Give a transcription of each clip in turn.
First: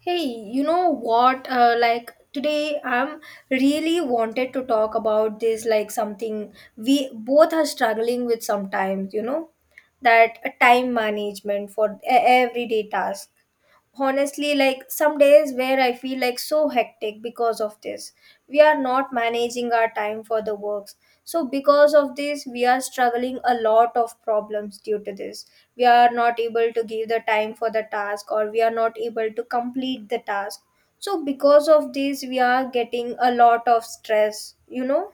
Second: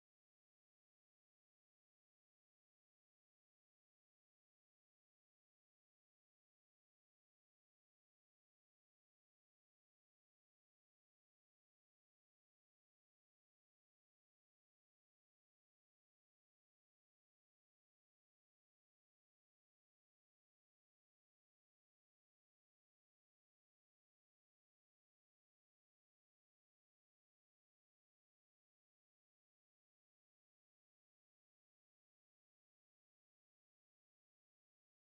Hey, you know what? Like today, I'm really wanted to talk about this, like something we both are struggling with sometimes, you know, that time management for everyday task. Honestly, like some days where I feel like so hectic because of this, we are not managing our time for the works. So because of this we are struggling a lot of problems due to this. We are not able to give the time for the task or we are not able to complete the task. So because of this we are getting a lot of stress, you know.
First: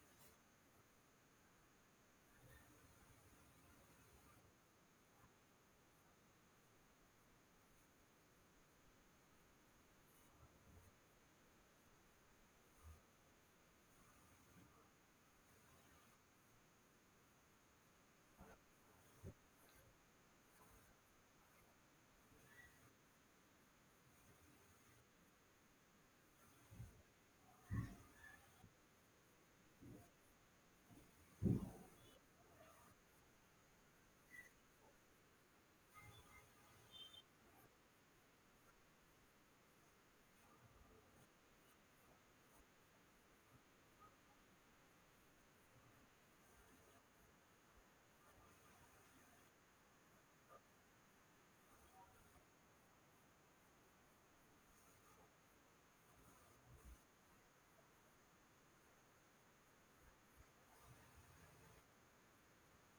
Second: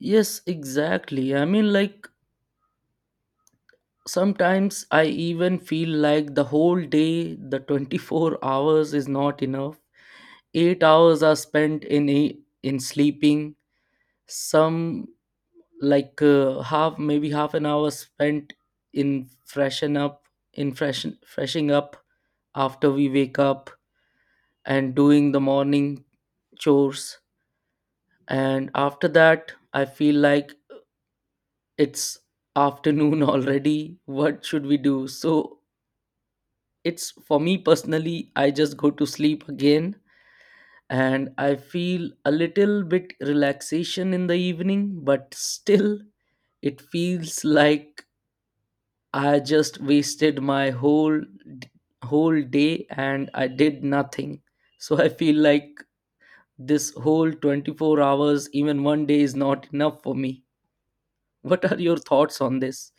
Yes, exactly. Sometimes I even feel like the whole day, the 24 hours is not enough. 8 hours are spent in sleeping. Some like Half, maybe half an hour spent in freshen up, in freshen freshing up after we wake up and doing the morning chores. And after that, I feel like it's afternoon already. What should we do? So it's, for me personally, I just go to sleep again, and I feel a little bit relaxation in the evening, but still it feels like I just wasted my whole day and I did nothing. So I feel like this whole 24 hours, even one day, is not enough for me. What are your thoughts on this?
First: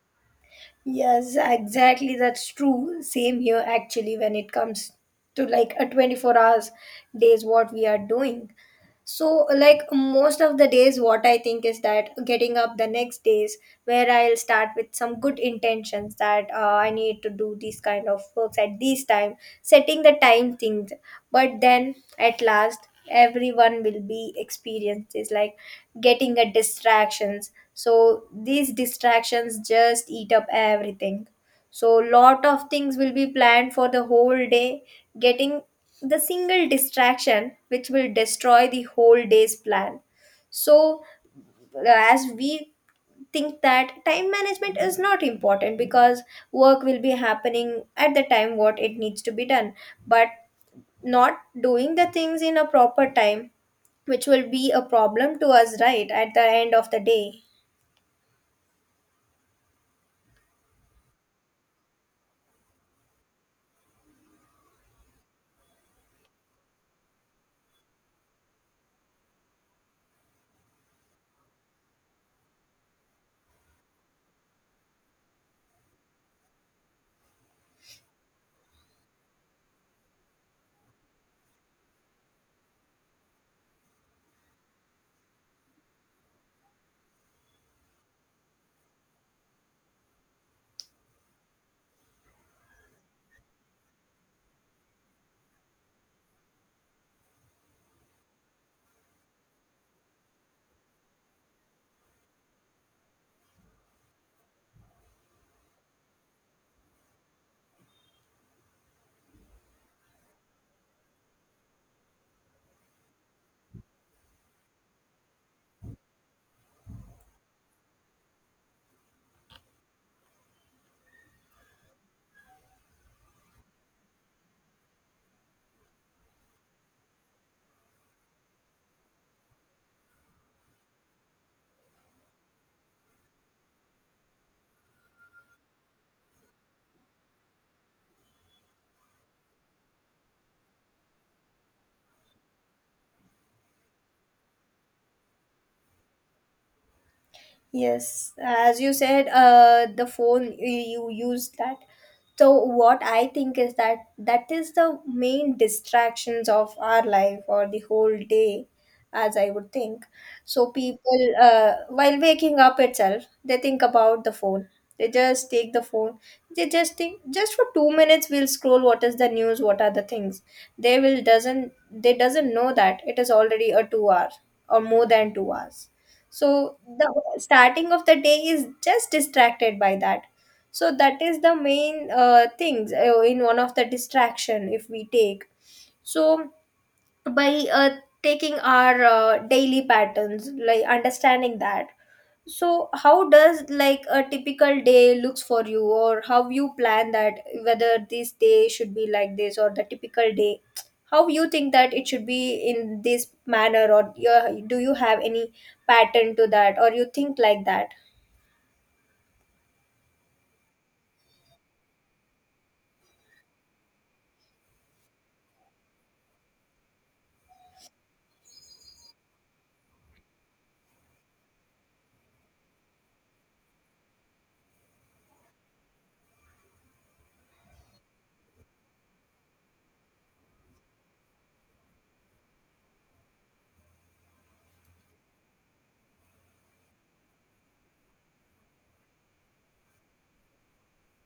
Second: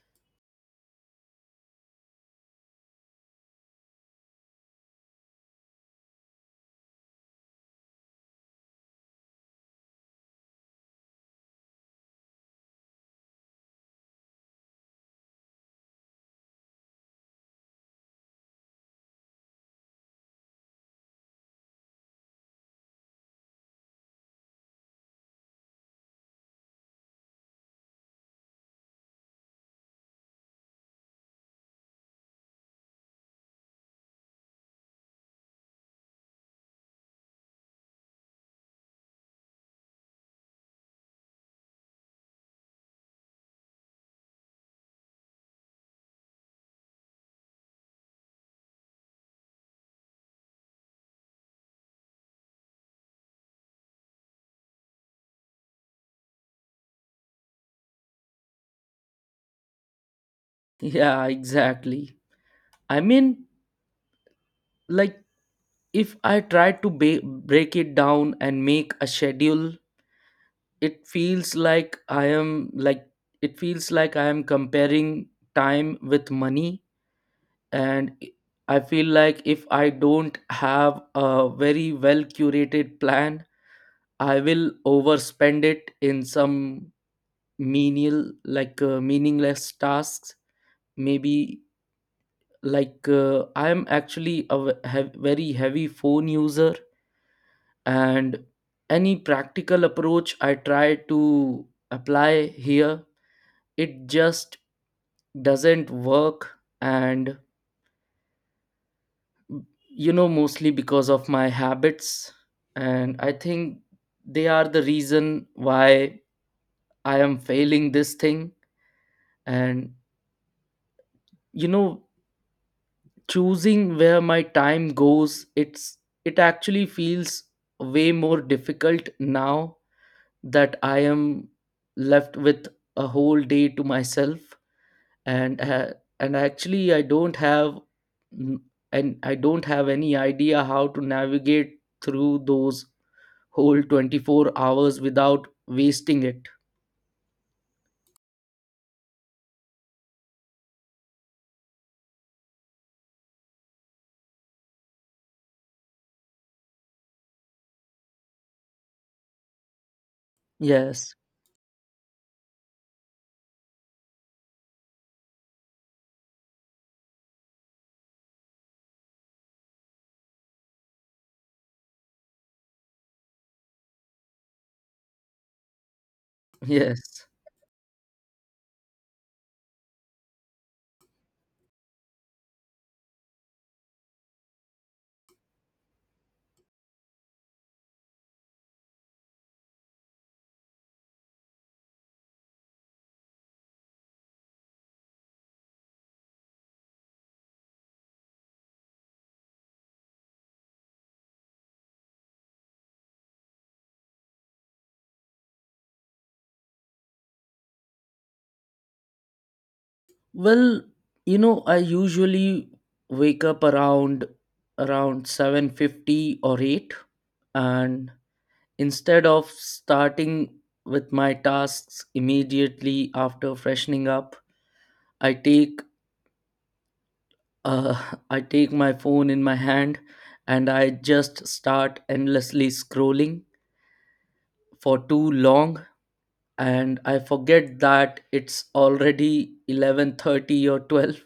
Yes, exactly. That's true. Same here, actually, when it comes to like a 24 hours days, what we are doing. So, like most of the days, what I think is that getting up the next days, where I'll start with some good intentions that I need to do these kind of works at this time, setting the time things. But then at last, everyone will be experiences like getting a distractions. So these distractions just eat up everything. So lot of things will be planned for the whole day, getting the single distraction which will destroy the whole day's plan. So as we think that time management is not important because work will be happening at the time what it needs to be done, but not doing the things in a proper time, which will be a problem to us right at the end of the day. Yeah, exactly. I mean, like if I try to break it down and make a schedule, it feels like I am like, it feels like I am comparing time with money. And I feel like if I don't have a very well curated plan, I will overspend it in some menial, meaningless tasks. Maybe I am actually a very heavy phone user, and any practical approach I try to apply here, it just doesn't work. And mostly because of my habits, and I think they are the reason why I am failing this thing. And you know choosing where my time goes, it actually feels way more difficult now that I am left with a whole day to myself, and uh, and actually I don't have n- and I don't have any idea how to navigate through those whole 24 hours without wasting it. Yes, as you said, the phone you use that. So what I think is that that is the main distractions of our life or the whole day, as I would think. So Yes, people, while waking up itself, they think about the phone. They just take the phone. They just think just for 2 minutes we'll scroll. What is the news? What are the things? They will doesn't they doesn't know that it is already a 2 hour or more than 2 hours. So the yes. Starting of the day is just distracted by that. So that is the main things in one of the distraction, if we take. So by taking our daily patterns, like understanding that, so how does like a typical day looks for you, or how you plan that, whether this day should be like this or the typical day, how you think that it should be in this manner, or do you have any pattern to that or you think like that? Well, you know, I usually wake up around 7:50 or 8, and instead of starting with my tasks immediately after freshening up, I take uh, I take my phone in my hand and I just start endlessly scrolling for too long, and I forget that it's already 11:30 or 12.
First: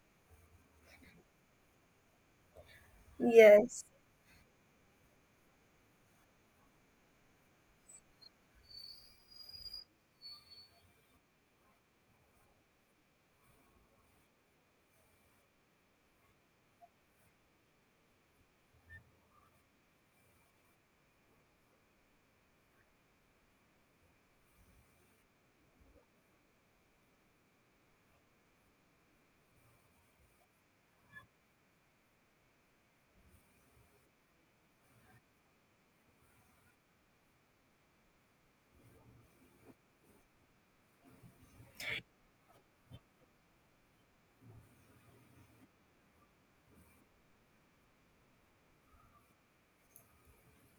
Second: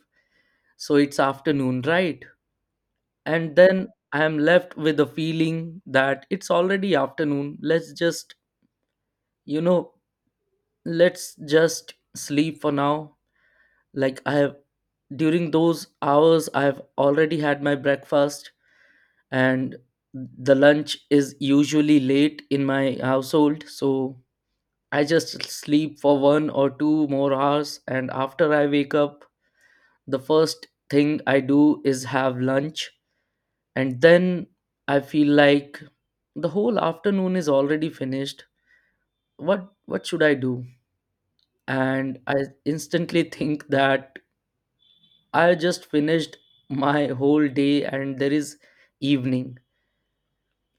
So it's afternoon, right? And Yes. then I am left with a feeling that it's already afternoon. Let's just you know let's just sleep for now. Like, I have, during those hours, I have already had my breakfast, and the lunch is usually late in my household, so I just sleep for one or two more hours, and after I wake up, the first thing I do is have lunch. And then I feel like the whole afternoon is already finished. What should I do? And I instantly think that I just finished my whole day and there is evening.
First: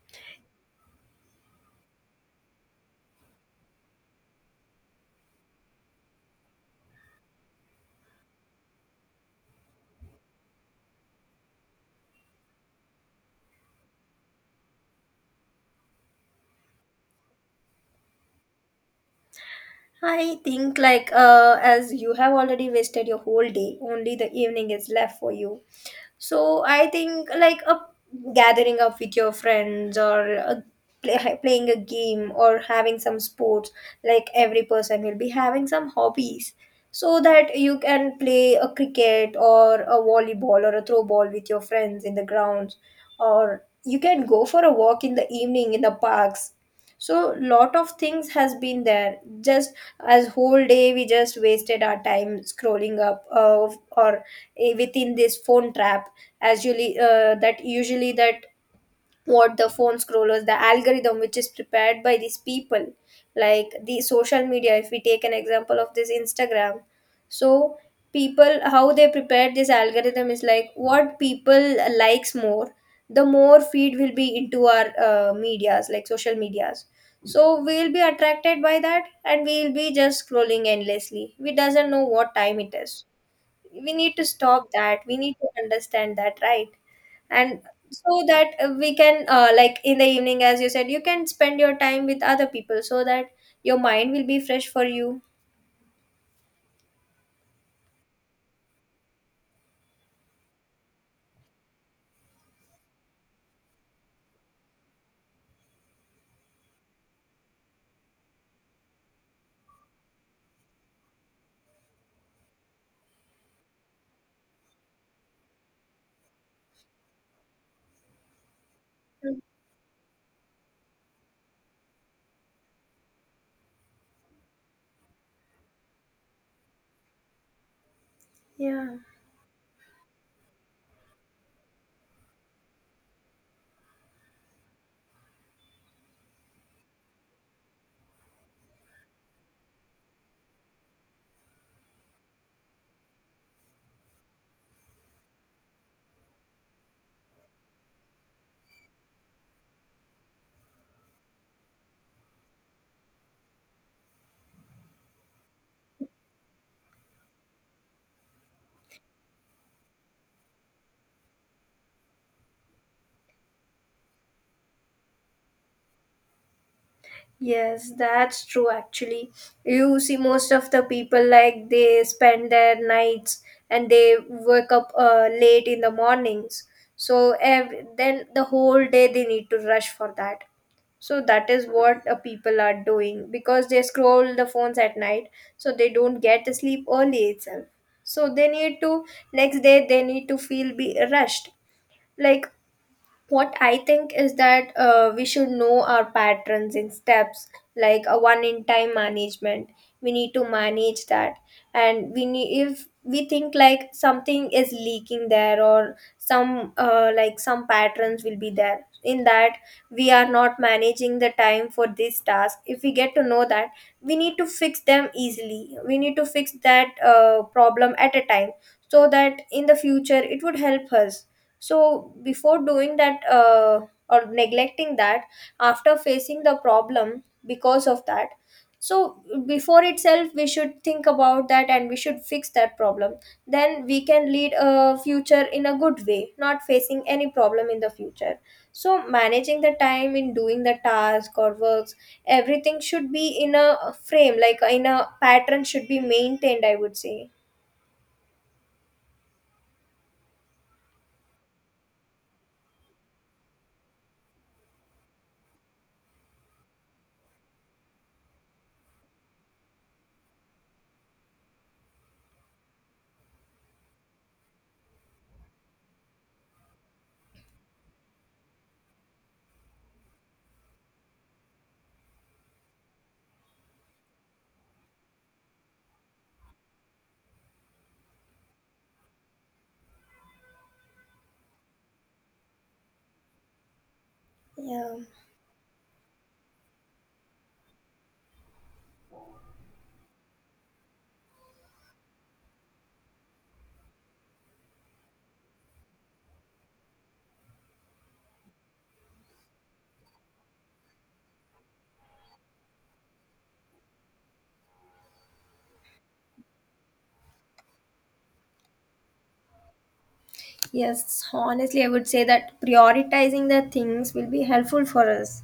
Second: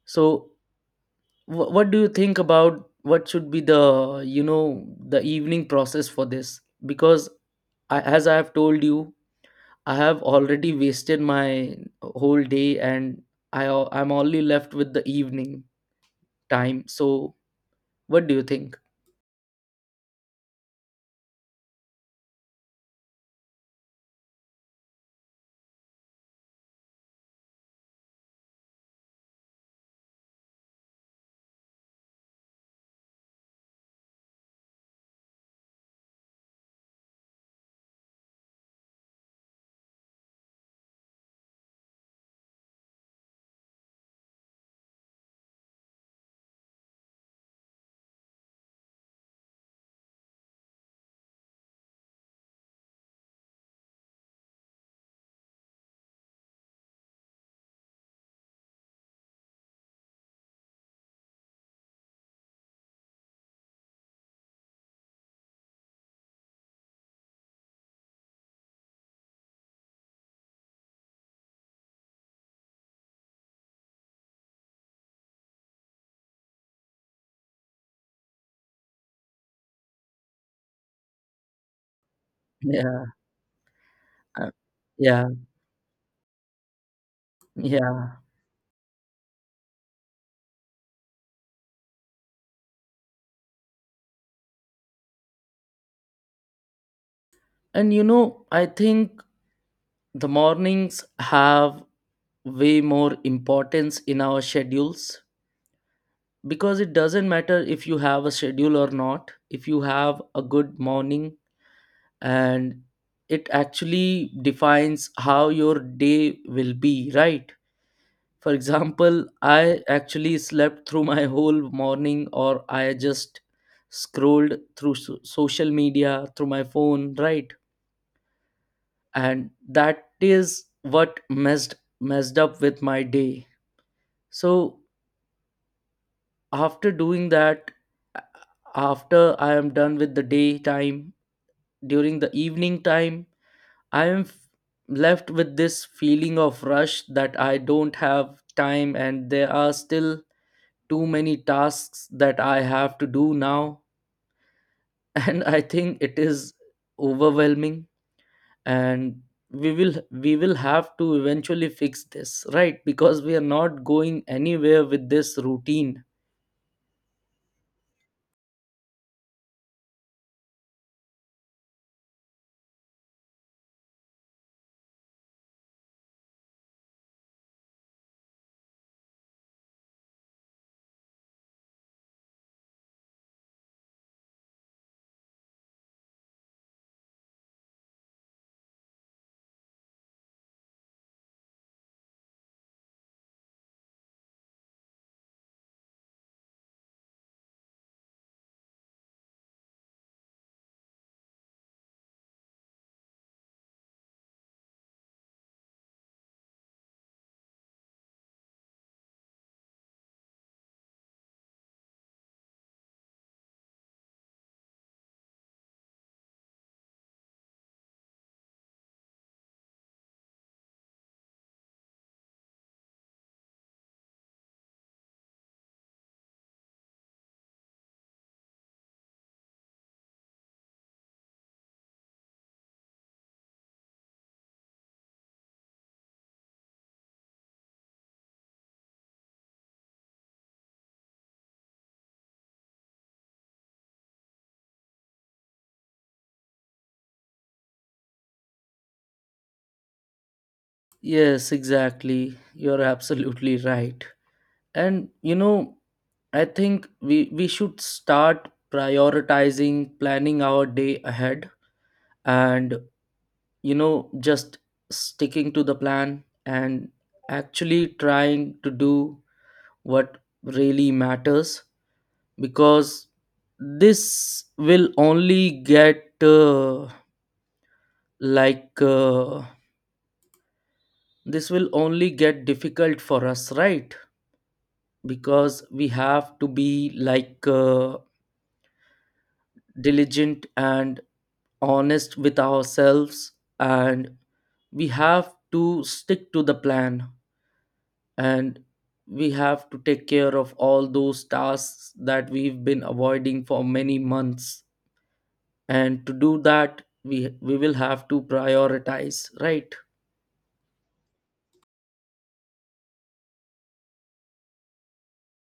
So what do you think about what should be, the you know, the evening process for this? Because I, as I have told you, I have already wasted my whole day, and I'm only left with the evening time. So what do you think? I think like as you have already wasted your whole day, only the evening is left for you. So I think like a gathering up with your friends, or a, playing a game or having some sports, like every person will be having some hobbies, so that you can play a cricket or a volleyball or a throw ball with your friends in the grounds, or you can go for a walk in the evening in the parks. So lot of things has been there, just as whole day we just wasted our time scrolling up or within this phone trap. As usually that usually that what the phone scrollers, the algorithm which is prepared by these people, like the social media, if we take an example of this Instagram. So people, how they prepared this algorithm is like what people likes more, the more feed will be into our medias like social medias. So we'll be attracted by that and we'll be just scrolling endlessly, we doesn't know what time it is. Yeah, We need to uh, stop that, we yeah, need to understand that, right? And yeah. so that we can, like in the evening, as you said, you can spend your time with other people so that your mind will be fresh for you. And you know, I think the mornings have way more importance in our schedules, because it doesn't matter if you have a schedule or not if you have a good morning, and it actually defines how your day will be, right? For example, Mm, I actually slept through my whole morning, or I just scrolled through social media through my phone, right? yeah, And that is what messed up with my day. So after doing that, a- after I am done with the daytime, during the evening time, i am f- left with this feeling of rush that I don't have time, and there are still too many tasks that I have to do now. And I think it is overwhelming, and we will have to eventually fix this, right? Because we are not going anywhere with this routine. yes, that's true actually. You see most of the people, like they spend their nights and they wake up late in the mornings. So then the whole day they need to rush for that. So that is what people are doing, because they scroll the phones at night, so they don't get sleep early itself. So they need to, next day they need to feel be rushed. Like what I think is that we should know our patterns in steps, like a one in time management, we need to manage that. And we need, if we think like something is leaking there or some like some patterns will be there in that, we are not managing the time for this task, if we get to know that, we need to fix them easily, we need to fix that problem at a time, so that in the future it would help us. So, before doing that, or neglecting that, after facing the problem because of that, so before itself, we should think about that and we should fix that problem. Then we can lead a future in a good way, not facing any problem in the future. So, managing the time in doing the task or works, everything should be in a frame, like in a pattern, should be maintained, I would say. Yes, exactly. You're absolutely right. And you know, I think we should start prioritizing planning our day ahead, and, you know, just sticking to the plan and actually trying to do what really matters. Because this will only get like uh, this will only get difficult for us, right? Yeah. Because we have to be diligent and honest with ourselves, and we have to stick to the plan, and we have to take care of all those tasks that we've been avoiding for many months. And to do that, we will have to prioritize, right? Yes, honestly, I would say that prioritizing the things will be helpful for us.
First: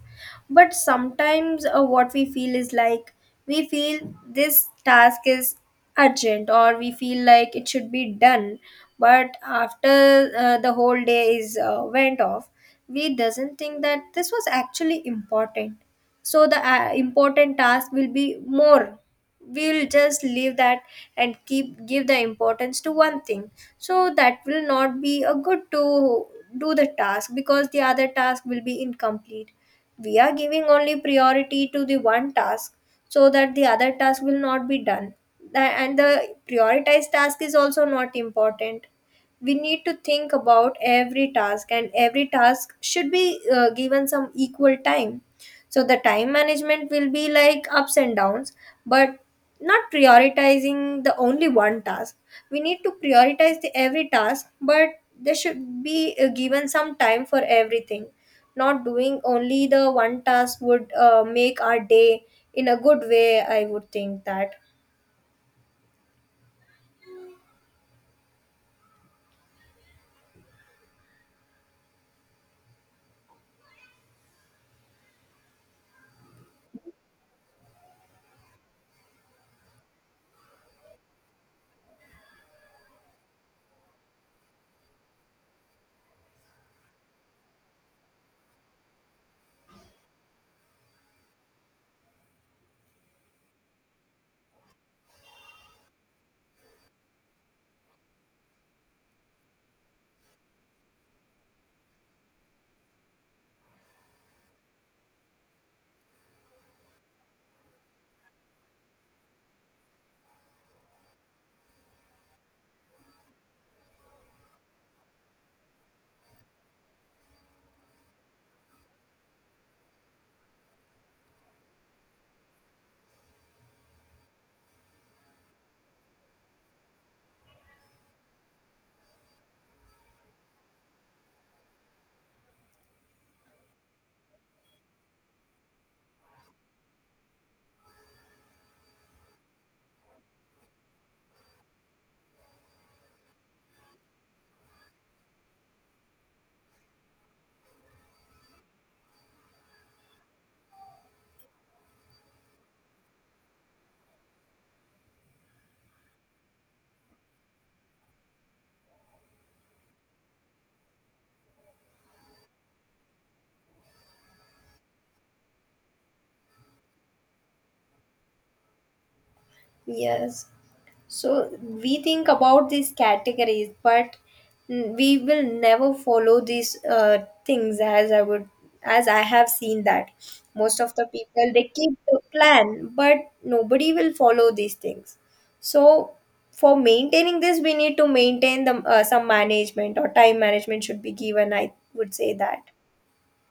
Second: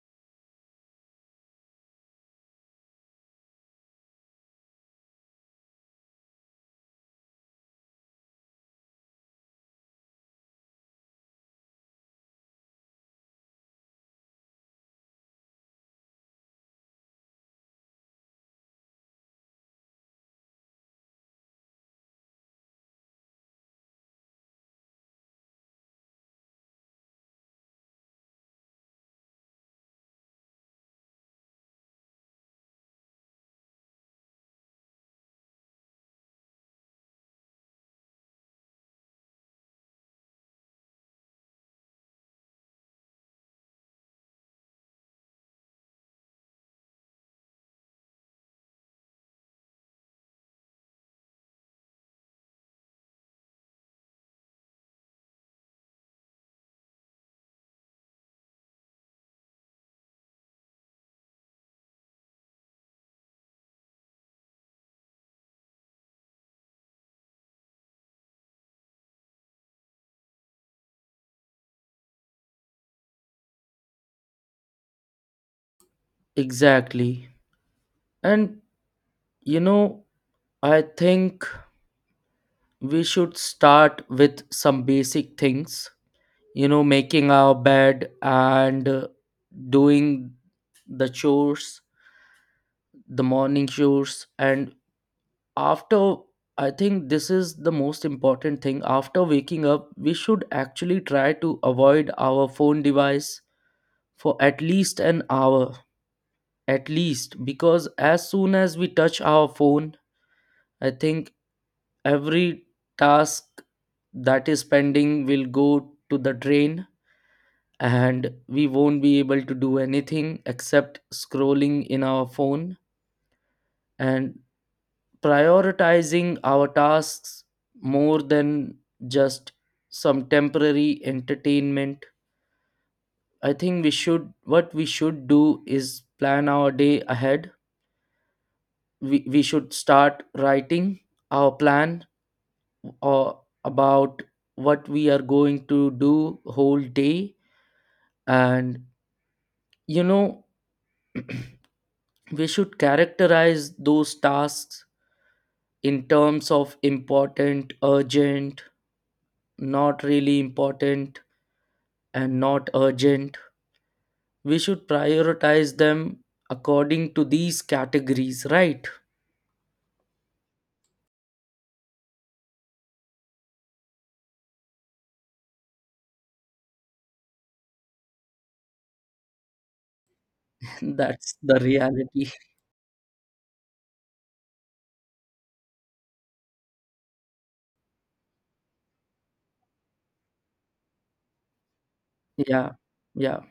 But sometimes what we feel is like we feel this task is urgent, or we feel like it should be done. But after the whole day is went off, we doesn't think that this was actually important. So the important task will be more, we'll just leave that and keep give the importance to one thing. So that will not be a good to do the task, because the other task will be incomplete, we are giving only priority to the one task, so that the other task will not be done. And the prioritized task is also not important. We need to think about every task, and every task should be given some equal time. So the time management will be like ups and downs, but not prioritizing the only one task. We need to prioritize the every task, but there should be given some time for everything. Not doing only the one task would make our day in a good way, I would think that. Exactly. And you know, I think we should start with some basic things, you know, making our bed and doing the chores, the morning chores. And after, I think this is the most important thing, after waking up we should actually try to avoid our phone device for at least an hour. At least, because as soon as we touch our phone, I think every task that is pending will go to the drain, and we won't be able to do anything except scrolling in our phone. And prioritizing our tasks more than just some temporary entertainment, I think we should, what we should do is plan our day ahead. We should start writing our plan, or about what we are going to do whole day. And, you know, we should characterize those tasks in terms of important, urgent, not really important, and not urgent. We should prioritize them according to these categories, right? Yes. So we think about these categories, but we will never follow these things, as I would, as I have seen that most of the That's people the they keep the reality. plan, but nobody will follow these things. So for maintaining this, we need to maintain the some management or time management should be given. I would say that. Yeah, yeah.